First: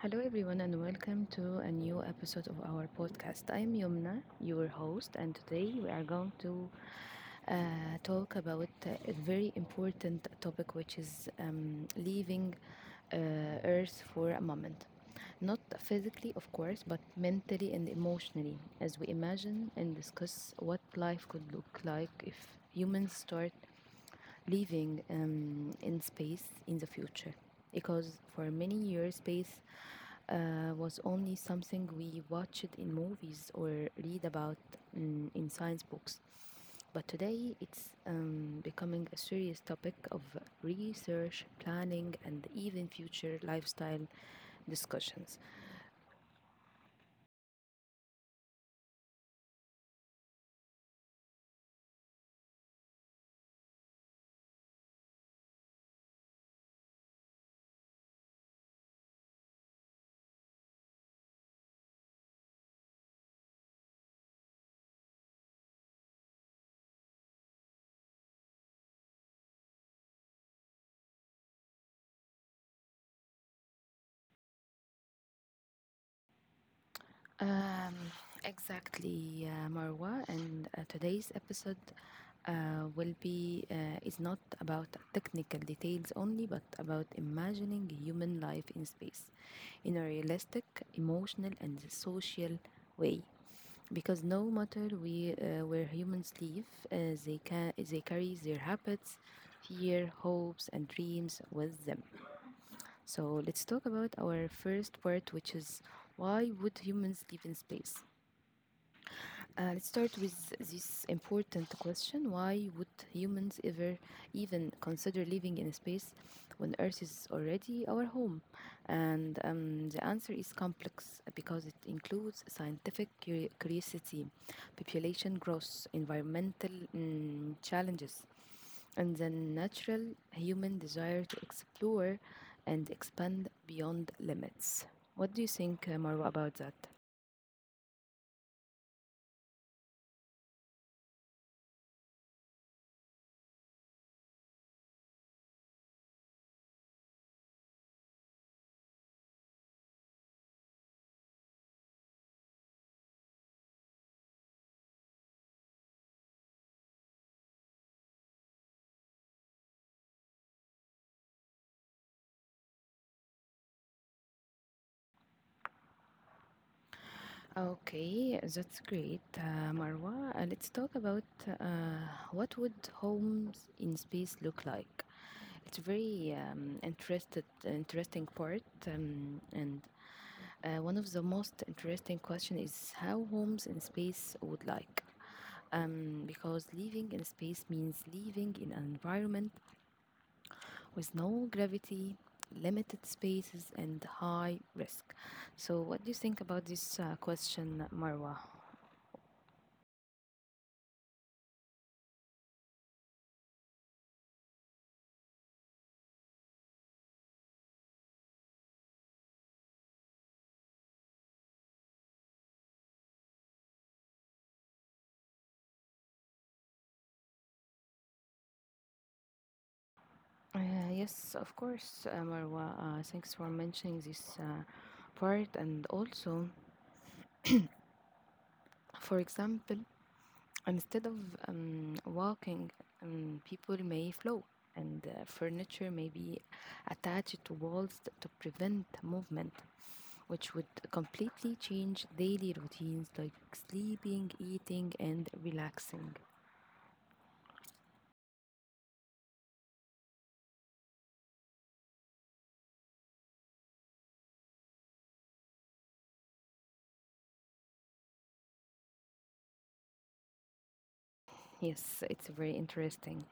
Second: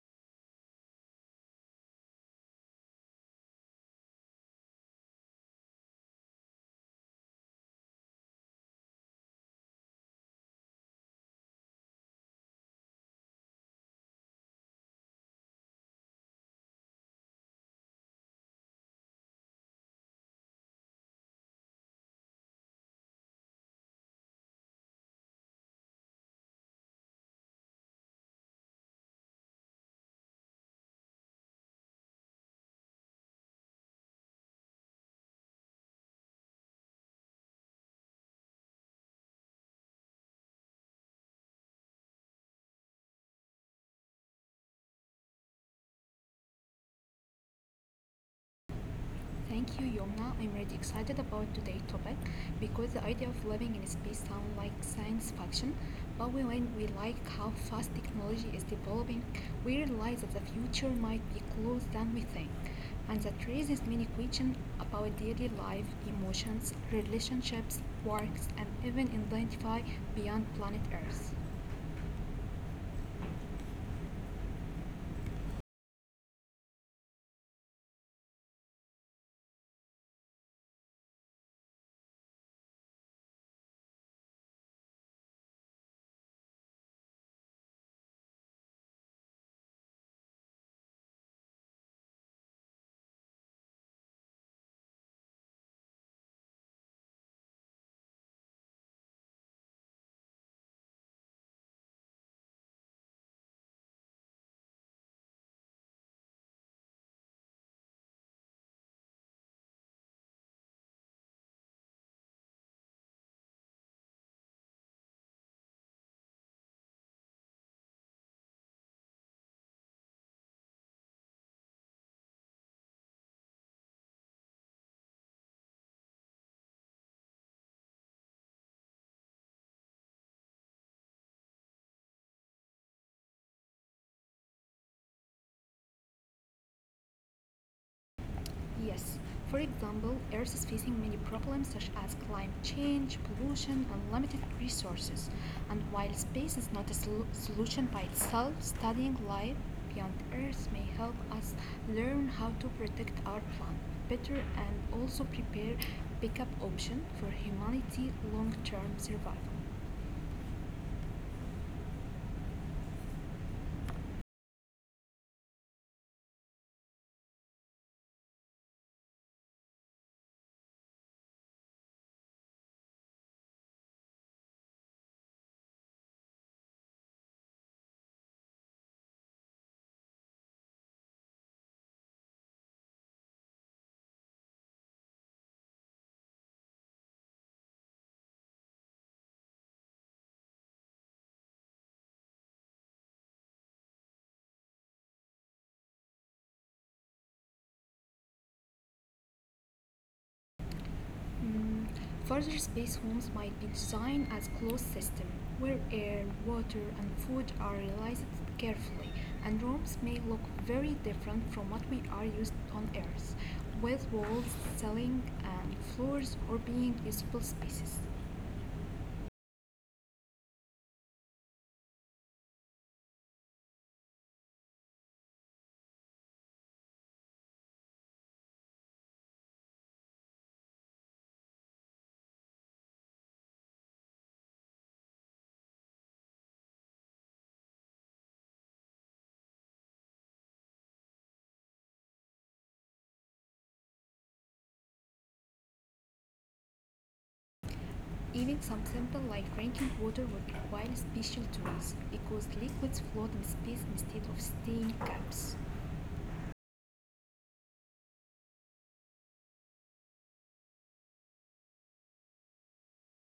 Hello, everyone, and welcome to a new episode of our podcast. I'm Yumna, your host, and today we are going to uh, talk about a very important topic, which is leaving uh, Earth for a moment. Not physically, of course, but mentally and emotionally, as we imagine and discuss what life could look like if humans start living in space in the future because for many years space was only something we watched in movies or read about in science books. But today it's becoming a serious topic of research, planning, and even future lifestyle discussions. Thank you, Yomna. I'm really excited about today's topic because the idea of living in space sounds like science fiction, but when we like how fast technology is developing, we realize that the future might be closer than we think, and that raises many questions about daily life, emotions, relationships, works, and even identify beyond planet Earth. Um, exactly, Marwa. And today's episode will be is not about technical details only, but about imagining human life in space in a realistic, emotional, and social way. Because no matter where humans live, they carry their habits, fear, hopes, and dreams with them. So let's talk about our first part, which is why would humans live in space? Let's start with this important question. Why would humans ever even consider living in space when Earth is already our home? And the answer is complex because it includes scientific curiosity, population growth, environmental challenges, and the natural human desire to explore and expand beyond limits. What do you think, Marwa, about that? Yes, for example, Earth is facing many problems such as climate change, pollution, and limited resources. And while space is not a solution by itself, studying life beyond Earth may help us learn how to protect our planet better and also prepare backup option for humanity long-term survival. Okay, that's great, Marwa. Let's talk about uh, what would homes in space look like. It's a very interesting part, and one of the most interesting question is how homes in space would like. Because living in space means living in an environment with no gravity, limited spaces, and high risk. So, what do you think about this question, Marwa? Mm, Further space homes might be designed as closed systems, where air, water, and food are realized carefully, and rooms may look very different from what we are used on Earth, with walls, ceiling, and floors or being usable spaces. Yes, of course, Marwa. Thanks for mentioning this part. And also, for example, instead of walking, people may flow, and furniture may be attached to walls to prevent movement, which would completely change daily routines like sleeping, eating, and relaxing. Even some simple like drinking water would require special tools because liquids float in space instead of staying caps. Yes, it's very interesting.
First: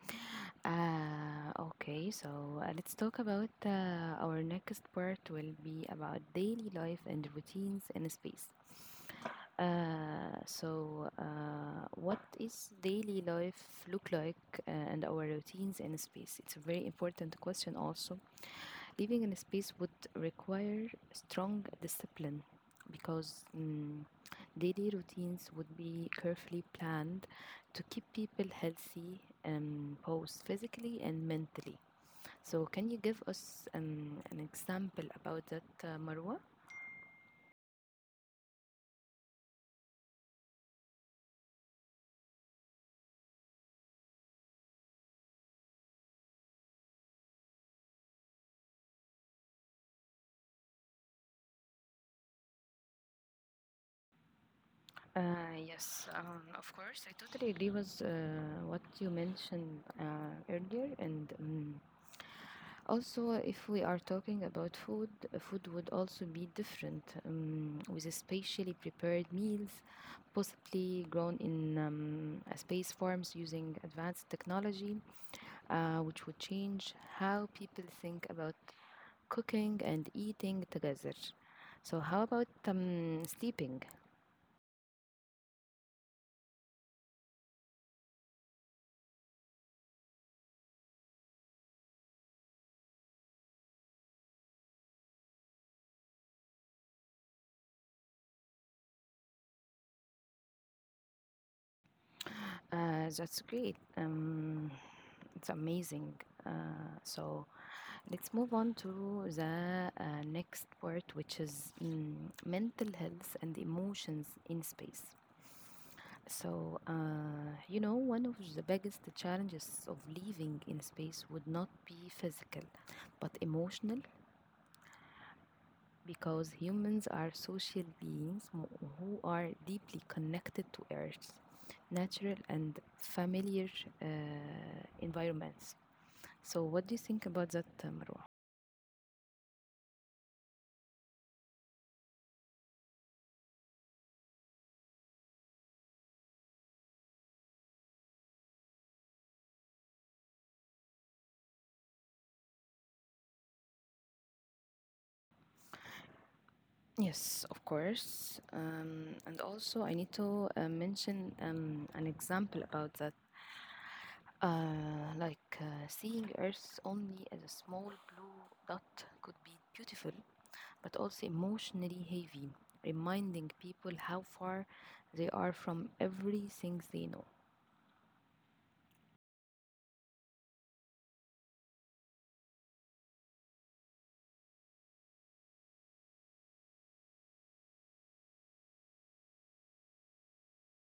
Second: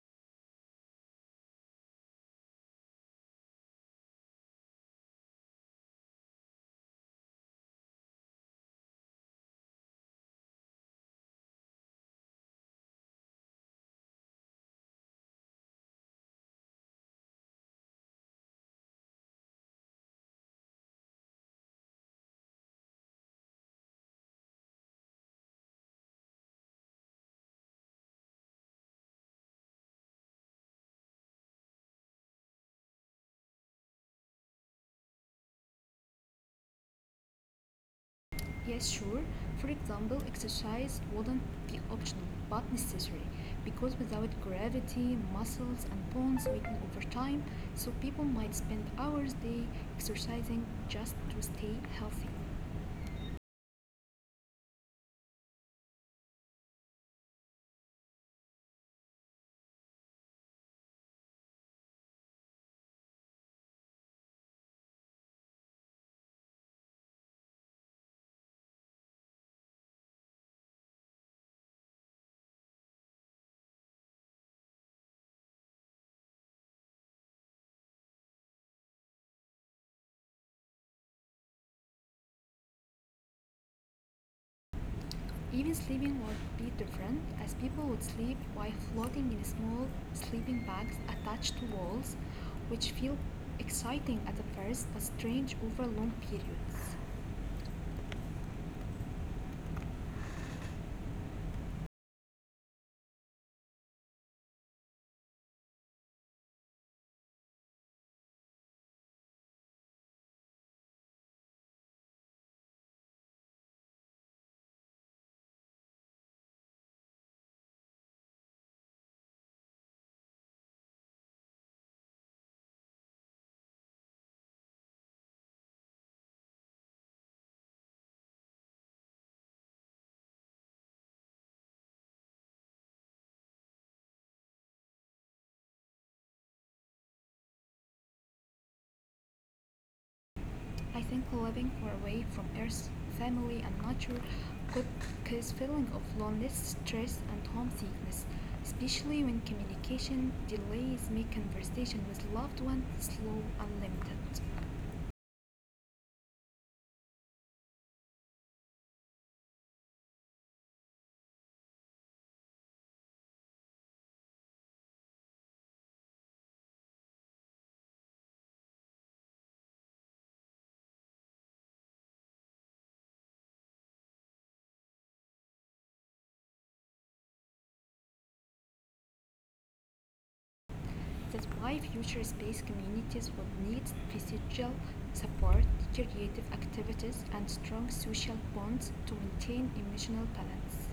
Okay, so let's talk about our next part will be about daily life and routines in space. What is daily life look like and our routines in space? It's a very important question also. Living in space would require strong discipline because daily routines would be carefully planned to keep people healthy both physically and mentally. So can you give us an example about that, Marwa? Yes, sure. For example, exercise wouldn't be optional but necessary because without gravity, muscles and bones weaken over time, so people might spend hours a day exercising just to stay healthy. Yes, of course. I totally agree with what you mentioned earlier. And Also, if we are talking about food, food would also be different with a specially prepared meals, possibly grown in space farms using advanced technology, which would change how people think about cooking and eating together. So how about sleeping? Even sleeping would be different as people would sleep while floating in small sleeping bags attached to walls, which feel exciting at the first but strange over long periods. That's great. It's amazing. Uh, so let's move on to the next part, which is mental health and emotions in space. So, you know, one of the biggest challenges of living in space would not be physical, but emotional because humans are social beings who are deeply connected to Earth's natural and familiar uh, environments. So, what do you think about that, Marwa? I think living far away from Earth, family, and nature could cause feeling of loneliness, stress, and homesickness, especially when communication delays make conversation with loved ones slow and limited. Yes, of course. And also, I need to mention an example about that. Like seeing Earth only as a small blue dot could be beautiful, but also emotionally heavy, reminding people how far they are from everything they know. That's why future space communities would need physical support, creative activities, and strong social bonds to maintain emotional balance.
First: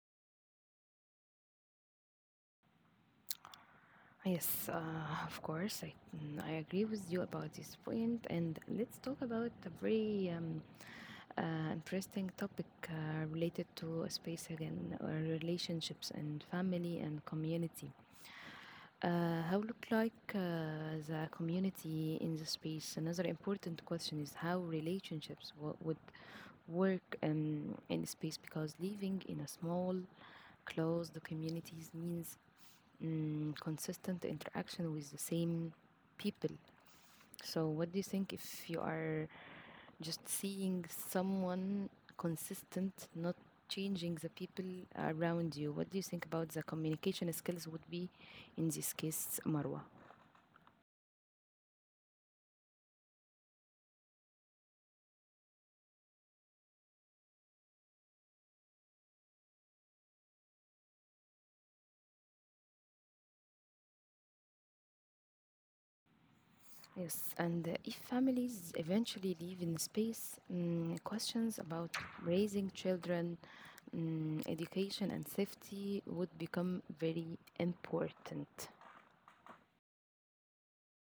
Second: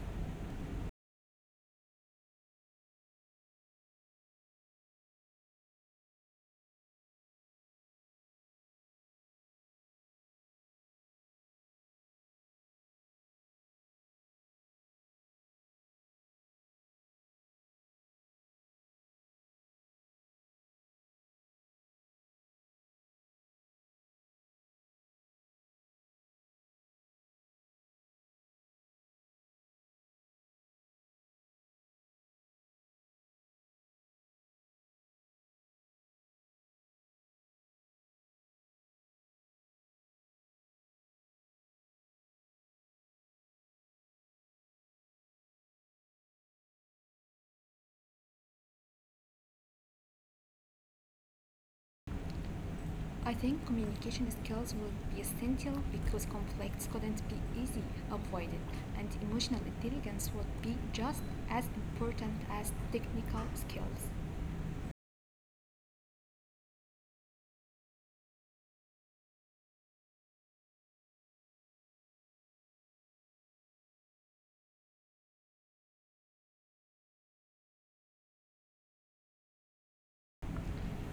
Yes, of course, I agree with you about this point, and let's talk about a very interesting topic related to space again, or relationships and family and community. How look like the community in the space? Another important question is how relationships would work in space because living in a small, closed communities means consistent interaction with the same people. So, what do you think if you are just seeing someone consistent, not changing the people around you? What do you think about the communication skills would be in this case, Marwa? I think communication skills would be essential because conflicts couldn't be easily avoided, and emotional intelligence would be just as important as technical skills. Yes, and if families eventually live in space, questions about raising children education and safety would become very important.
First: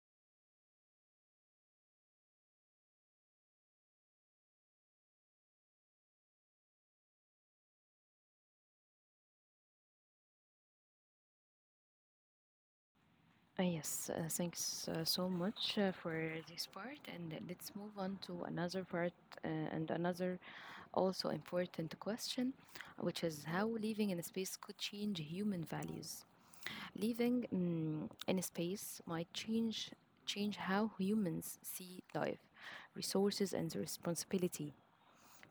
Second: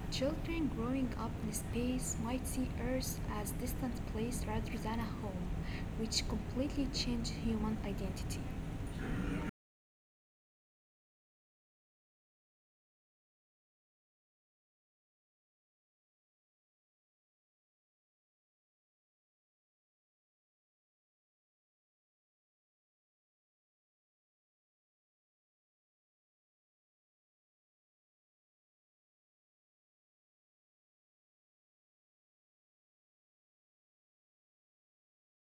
Children growing up in space might see Earth as a distant place rather than a home, which completely change human identity. Ah, yes, thanks so much for this part, and let's move on to another part uh, and another also important question, which is how living in space could change human values. Living in space might change how humans see life, resources, and responsibility.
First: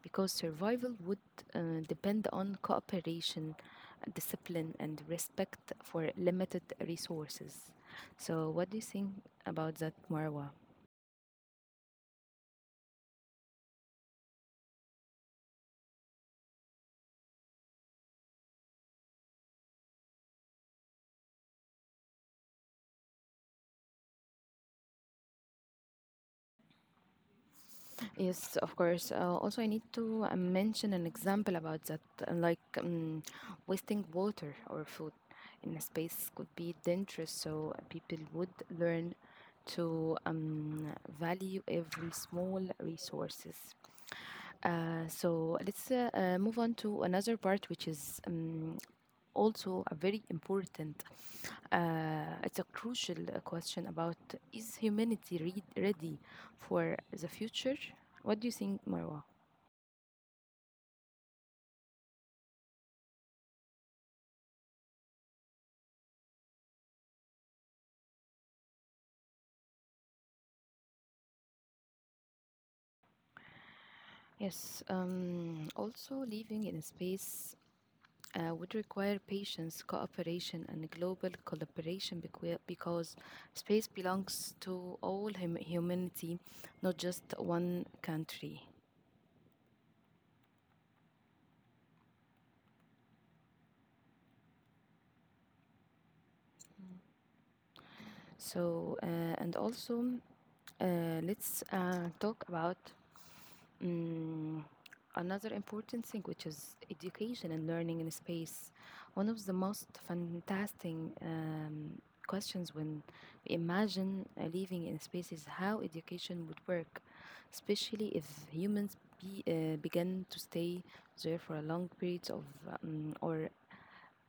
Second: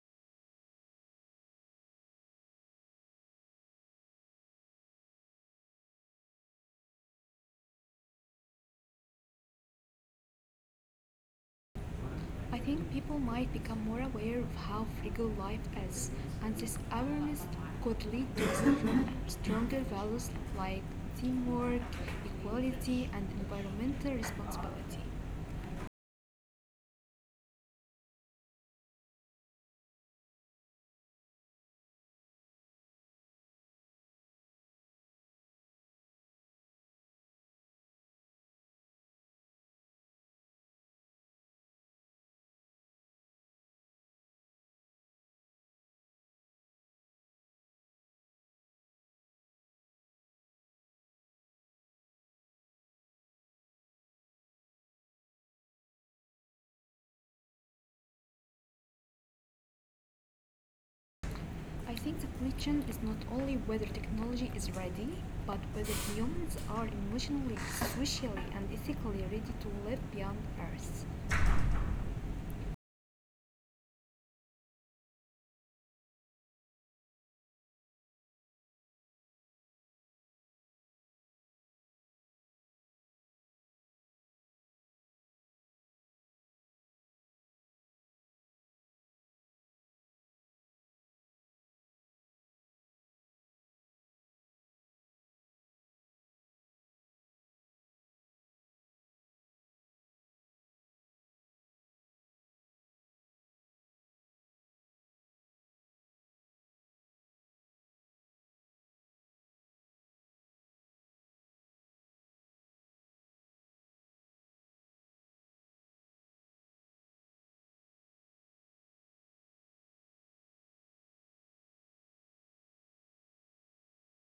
Because survival would depend on cooperation, discipline, and respect for limited resources. So, what do you think about that, Marwa? I think people might become more aware of how frugal life is, and this awareness could lead to stronger values like teamwork, equality, and environmental responsibility. Yes, of course. Also, I need to mention an example about that, like wasting water or food in a space could be dangerous. So people would learn to value every small resources. So let's move on to another part, which is also a very important. It's a crucial question about is humanity ready for the future? What do you think, Marwa? I think the question is not only whether technology is ready, but whether humans are emotionally, socially, and ethically ready to live beyond Earth. Yes. Also, living in space would require patience, cooperation, and global collaboration because space belongs to all humanity, not just one country. So, and also, let's talk about um, another important thing, which is education and learning in space. One of the most fantastic um, questions when we imagine living in space is how education would work, especially if humans begin to stay there for a long periods of, or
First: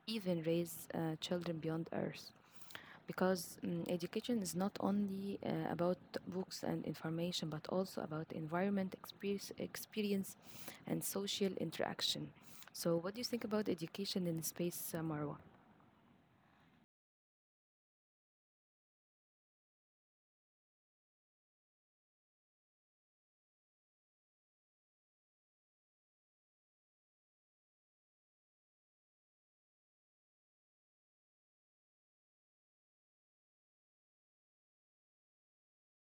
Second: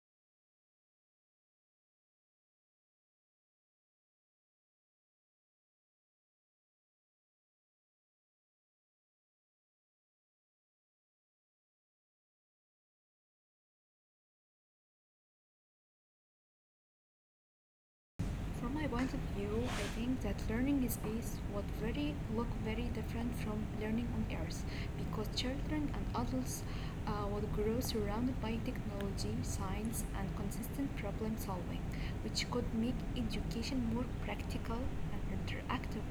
even raise children beyond Earth because education is not only about books and information but also about experience and social interaction. So what do you think about education in space, Marwa? From my point of view, I think that learning in space would very look very different from learning on Earth because children and adults would grow surrounded by technology, science, and consistent problem solving, which could make education more practical and interactive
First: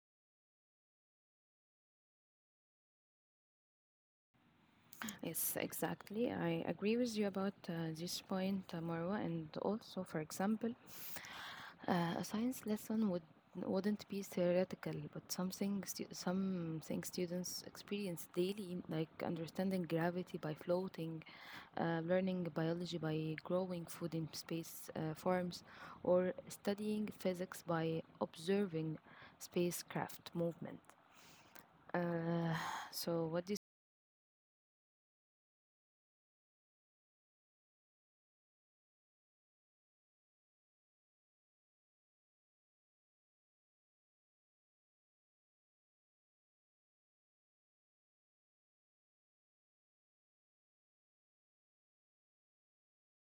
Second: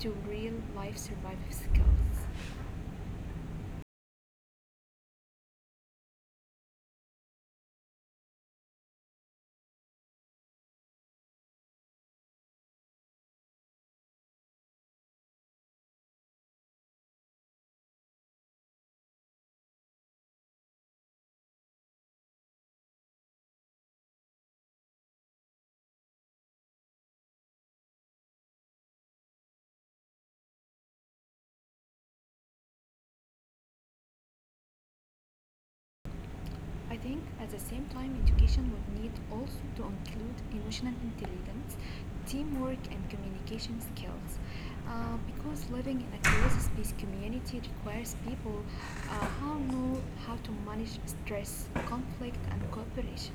to real life survival skills. Yes, exactly, I agree with you about this point, Marwa. And also, for example, a science lesson would wouldn't be theoretical but something something students experience daily, like understanding gravity by floating, learning biology by growing food in space farms, or studying physics by observing spacecraft movement. Uh, so, what do I think at the same time, education would need also to include emotional intelligence, teamwork, and communication skills. Because living in a closed space community requires people who know how to manage stress, conflict, and cooperation.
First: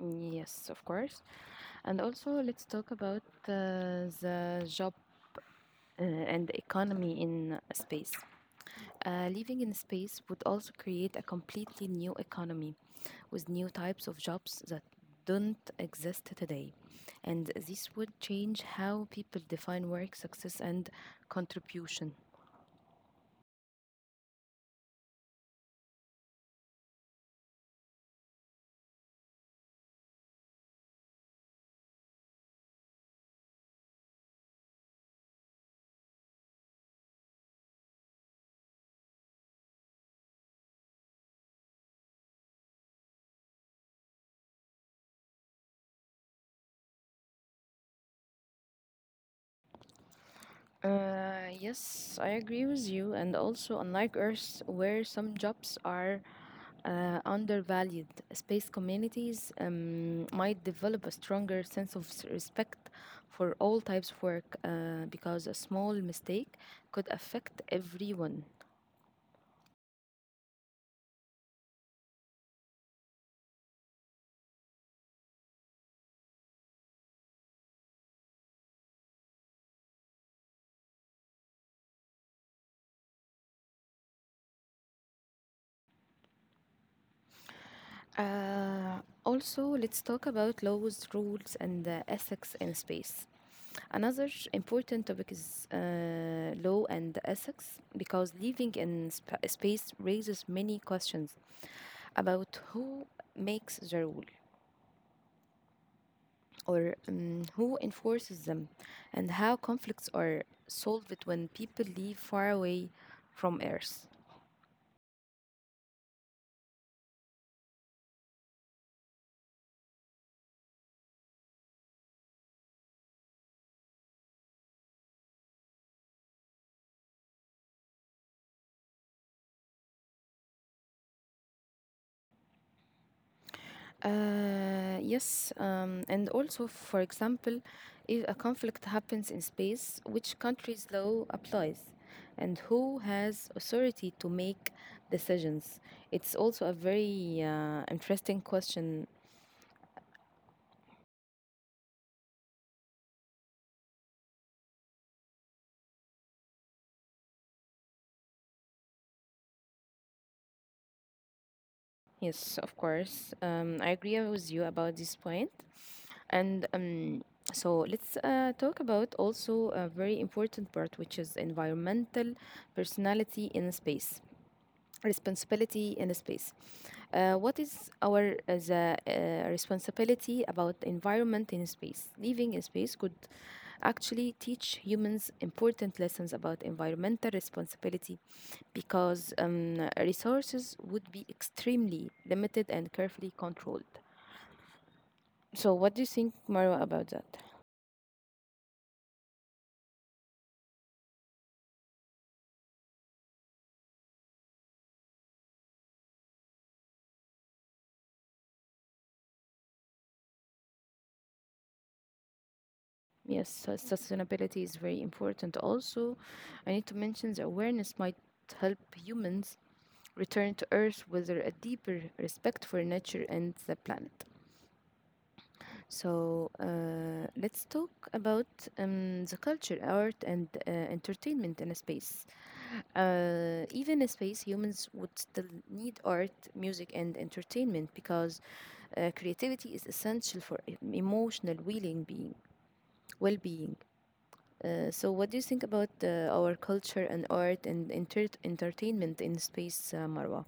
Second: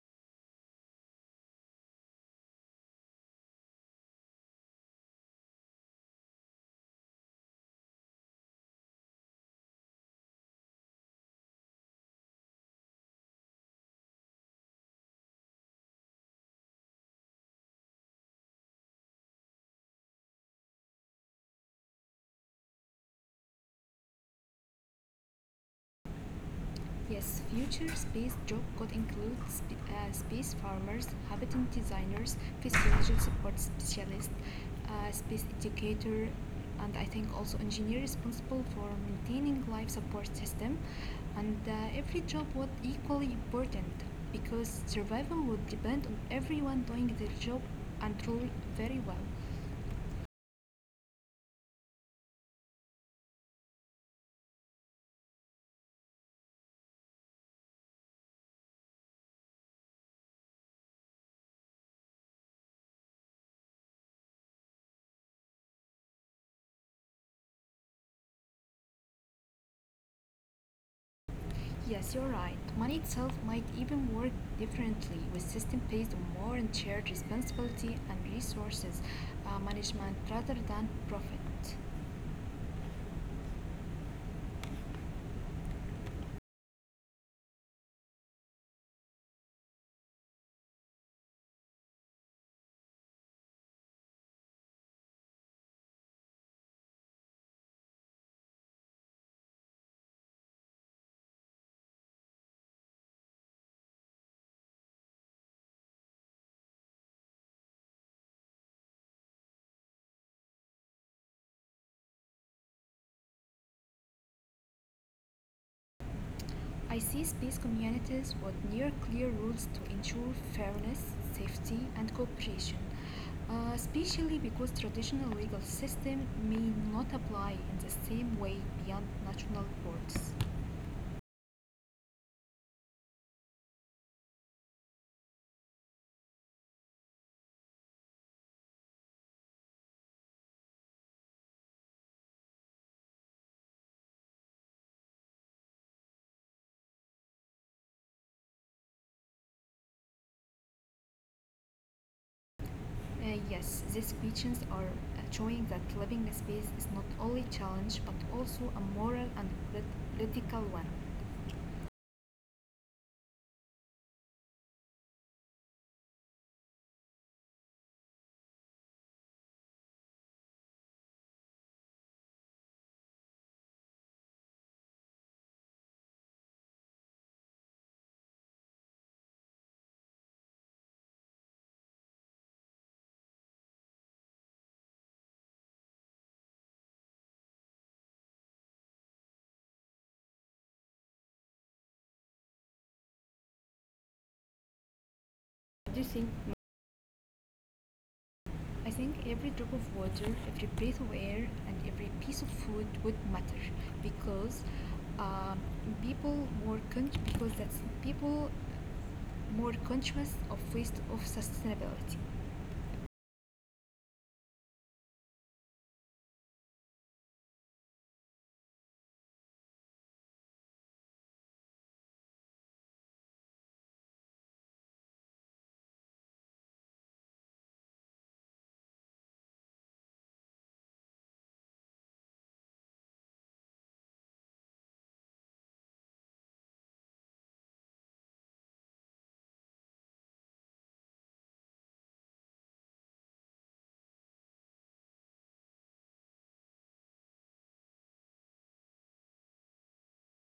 you? Yes, of course. And also, let's talk about the job and economy in space. Living in space would also create a completely new economy with new types of jobs that don't exist today. And this would change how people define work, success, and contribution. Yes, future space job could include space farmers, habitat designers, physiology support specialists, space educator, and I think also engineer responsible for maintaining life support system. And every job would equally important because survival would depend on everyone doing their job and truly very well. Yes, I agree with you. And also, unlike Earth, where some jobs are undervalued, space communities might develop a stronger sense of respect for all types of work because a small mistake could affect everyone. Yes, you're right. Money itself might even work differently with systems based on more and shared responsibility and resources management rather than profit. Uh, Also, let's talk about laws, rules, and ethics in space. Another important topic is law and ethics because living in space raises many questions about who makes the rule, or who enforces them, and how conflicts are solved when people live far away from Earth. I see space communities with near clear rules to ensure fairness, safety, and cooperation, especially because traditional legal system may not apply in the same way beyond national borders. Yes, and also, for example, if a conflict happens in space, which country's law applies, and who has authority to make decisions? It's also a very interesting question. Yes, these questions are showing that living space is not only a challenge but also a moral and political one. Yes, of course. I agree with you about this point. And so let's talk about also a very important part, which is environmental personality in space, responsibility in space. What is our responsibility about environment in space? Living in space could actually teach humans important lessons about environmental responsibility because resources would be extremely limited and carefully controlled. So, What what do do you you think? think, Marwa, about that? I think every drop of water, every breath of air, and every piece of food would matter because um, people more con- because that's people more conscious of waste of sustainability. Yes, sustainability is very important. Also, I need to mention the awareness might help humans return to Earth with a deeper respect for nature and the planet. So, let's talk about the culture, art, and entertainment in a space. Even in space, humans would still need art, music, and entertainment because creativity is essential for emotional well-being. Well-being. So, what do you think about our culture and art and entertainment in space, Marwa?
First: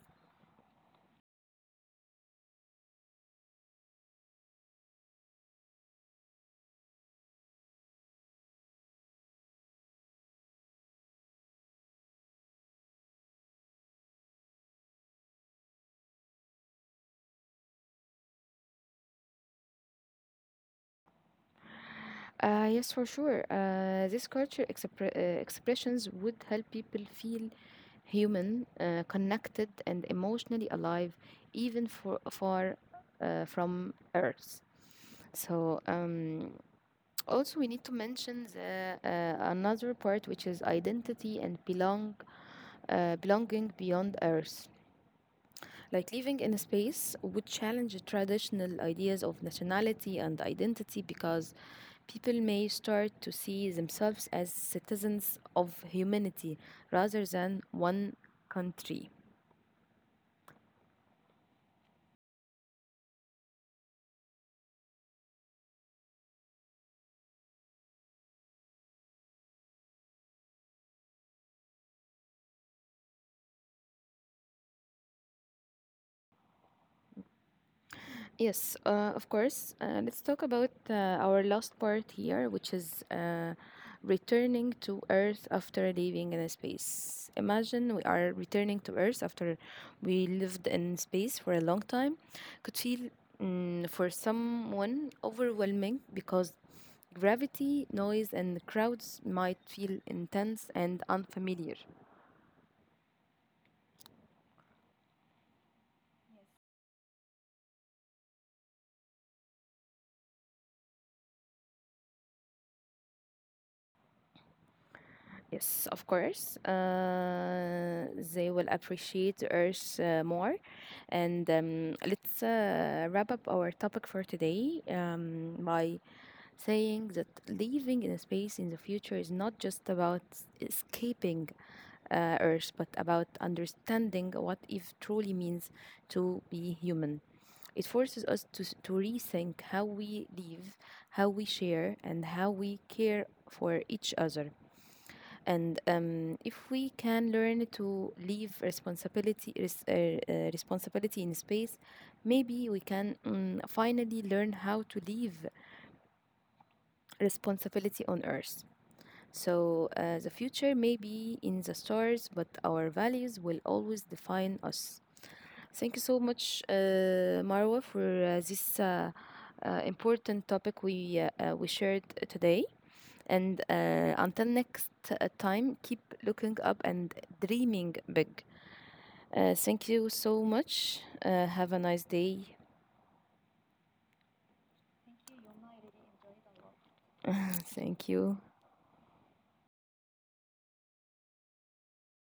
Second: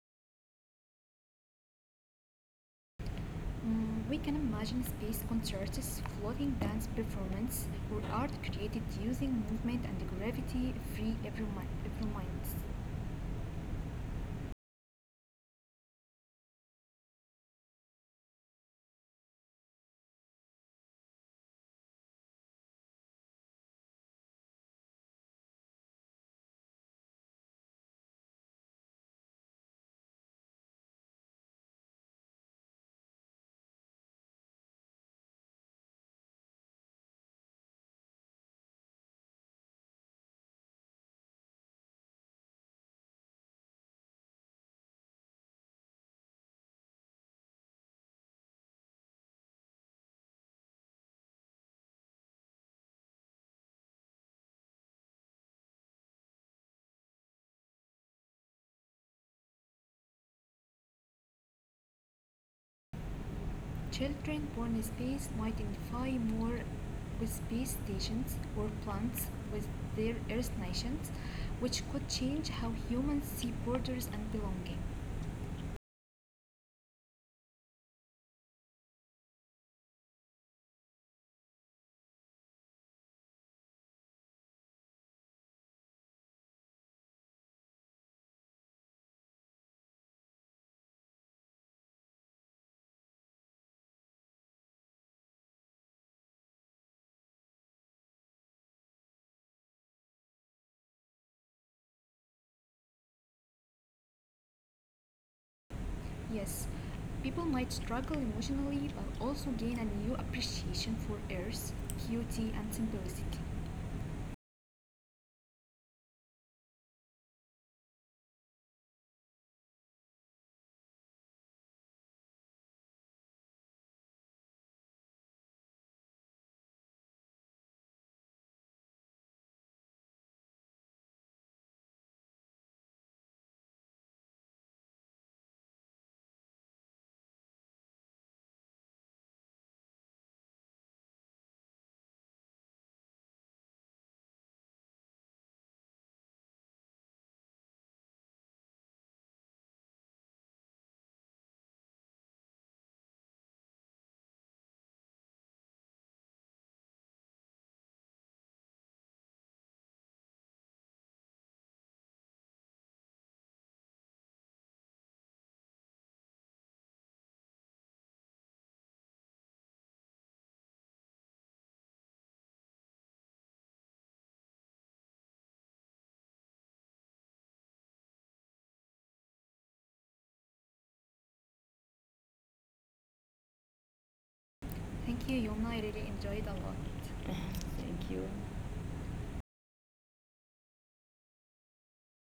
We can imagine space concerts, floating dance performance, or art created using movement and gravity free every minds. Yes, for sure. This culture expressions would help people feel human, connected, and emotionally alive, even for far from Earth. So, also we need to mention another part, which is belonging beyond Earth. Like living in a space would challenge traditional ideas of nationality and identity because people may start to see themselves as citizens of humanity rather than one country. Children born in space might identify more with space stations or plants with their Earth nations, which could change how humans see borders and belonging. Yes, of course. Let's talk about our last part here, which is returning to Earth after living in space. Imagine we are returning to Earth after we lived in space for a long time. Could feel for someone overwhelming because gravity, noise, and crowds might feel intense and unfamiliar. Yes, people might struggle emotionally but also gain a new appreciation for Earth, beauty, and simplicity. Yes, of course. They will appreciate the Earth more. And Let's wrap up our topic for today by saying that living in space in the future is not just about escaping Earth, but about understanding what it truly means to be human. It forces us to rethink how we live, how we share, and how we care for each other. And If we can learn to leave responsibility responsibility in space, maybe we can finally learn how to leave responsibility on Earth. So the future may be in the stars, but our values will always define us. Thank you so much, Marwa, for this important topic we shared today. And until next time, keep looking up and dreaming big. Thank you so much. Have a nice day. Thank you, Yoma. I really enjoyed a lot. Thank Thank you. you.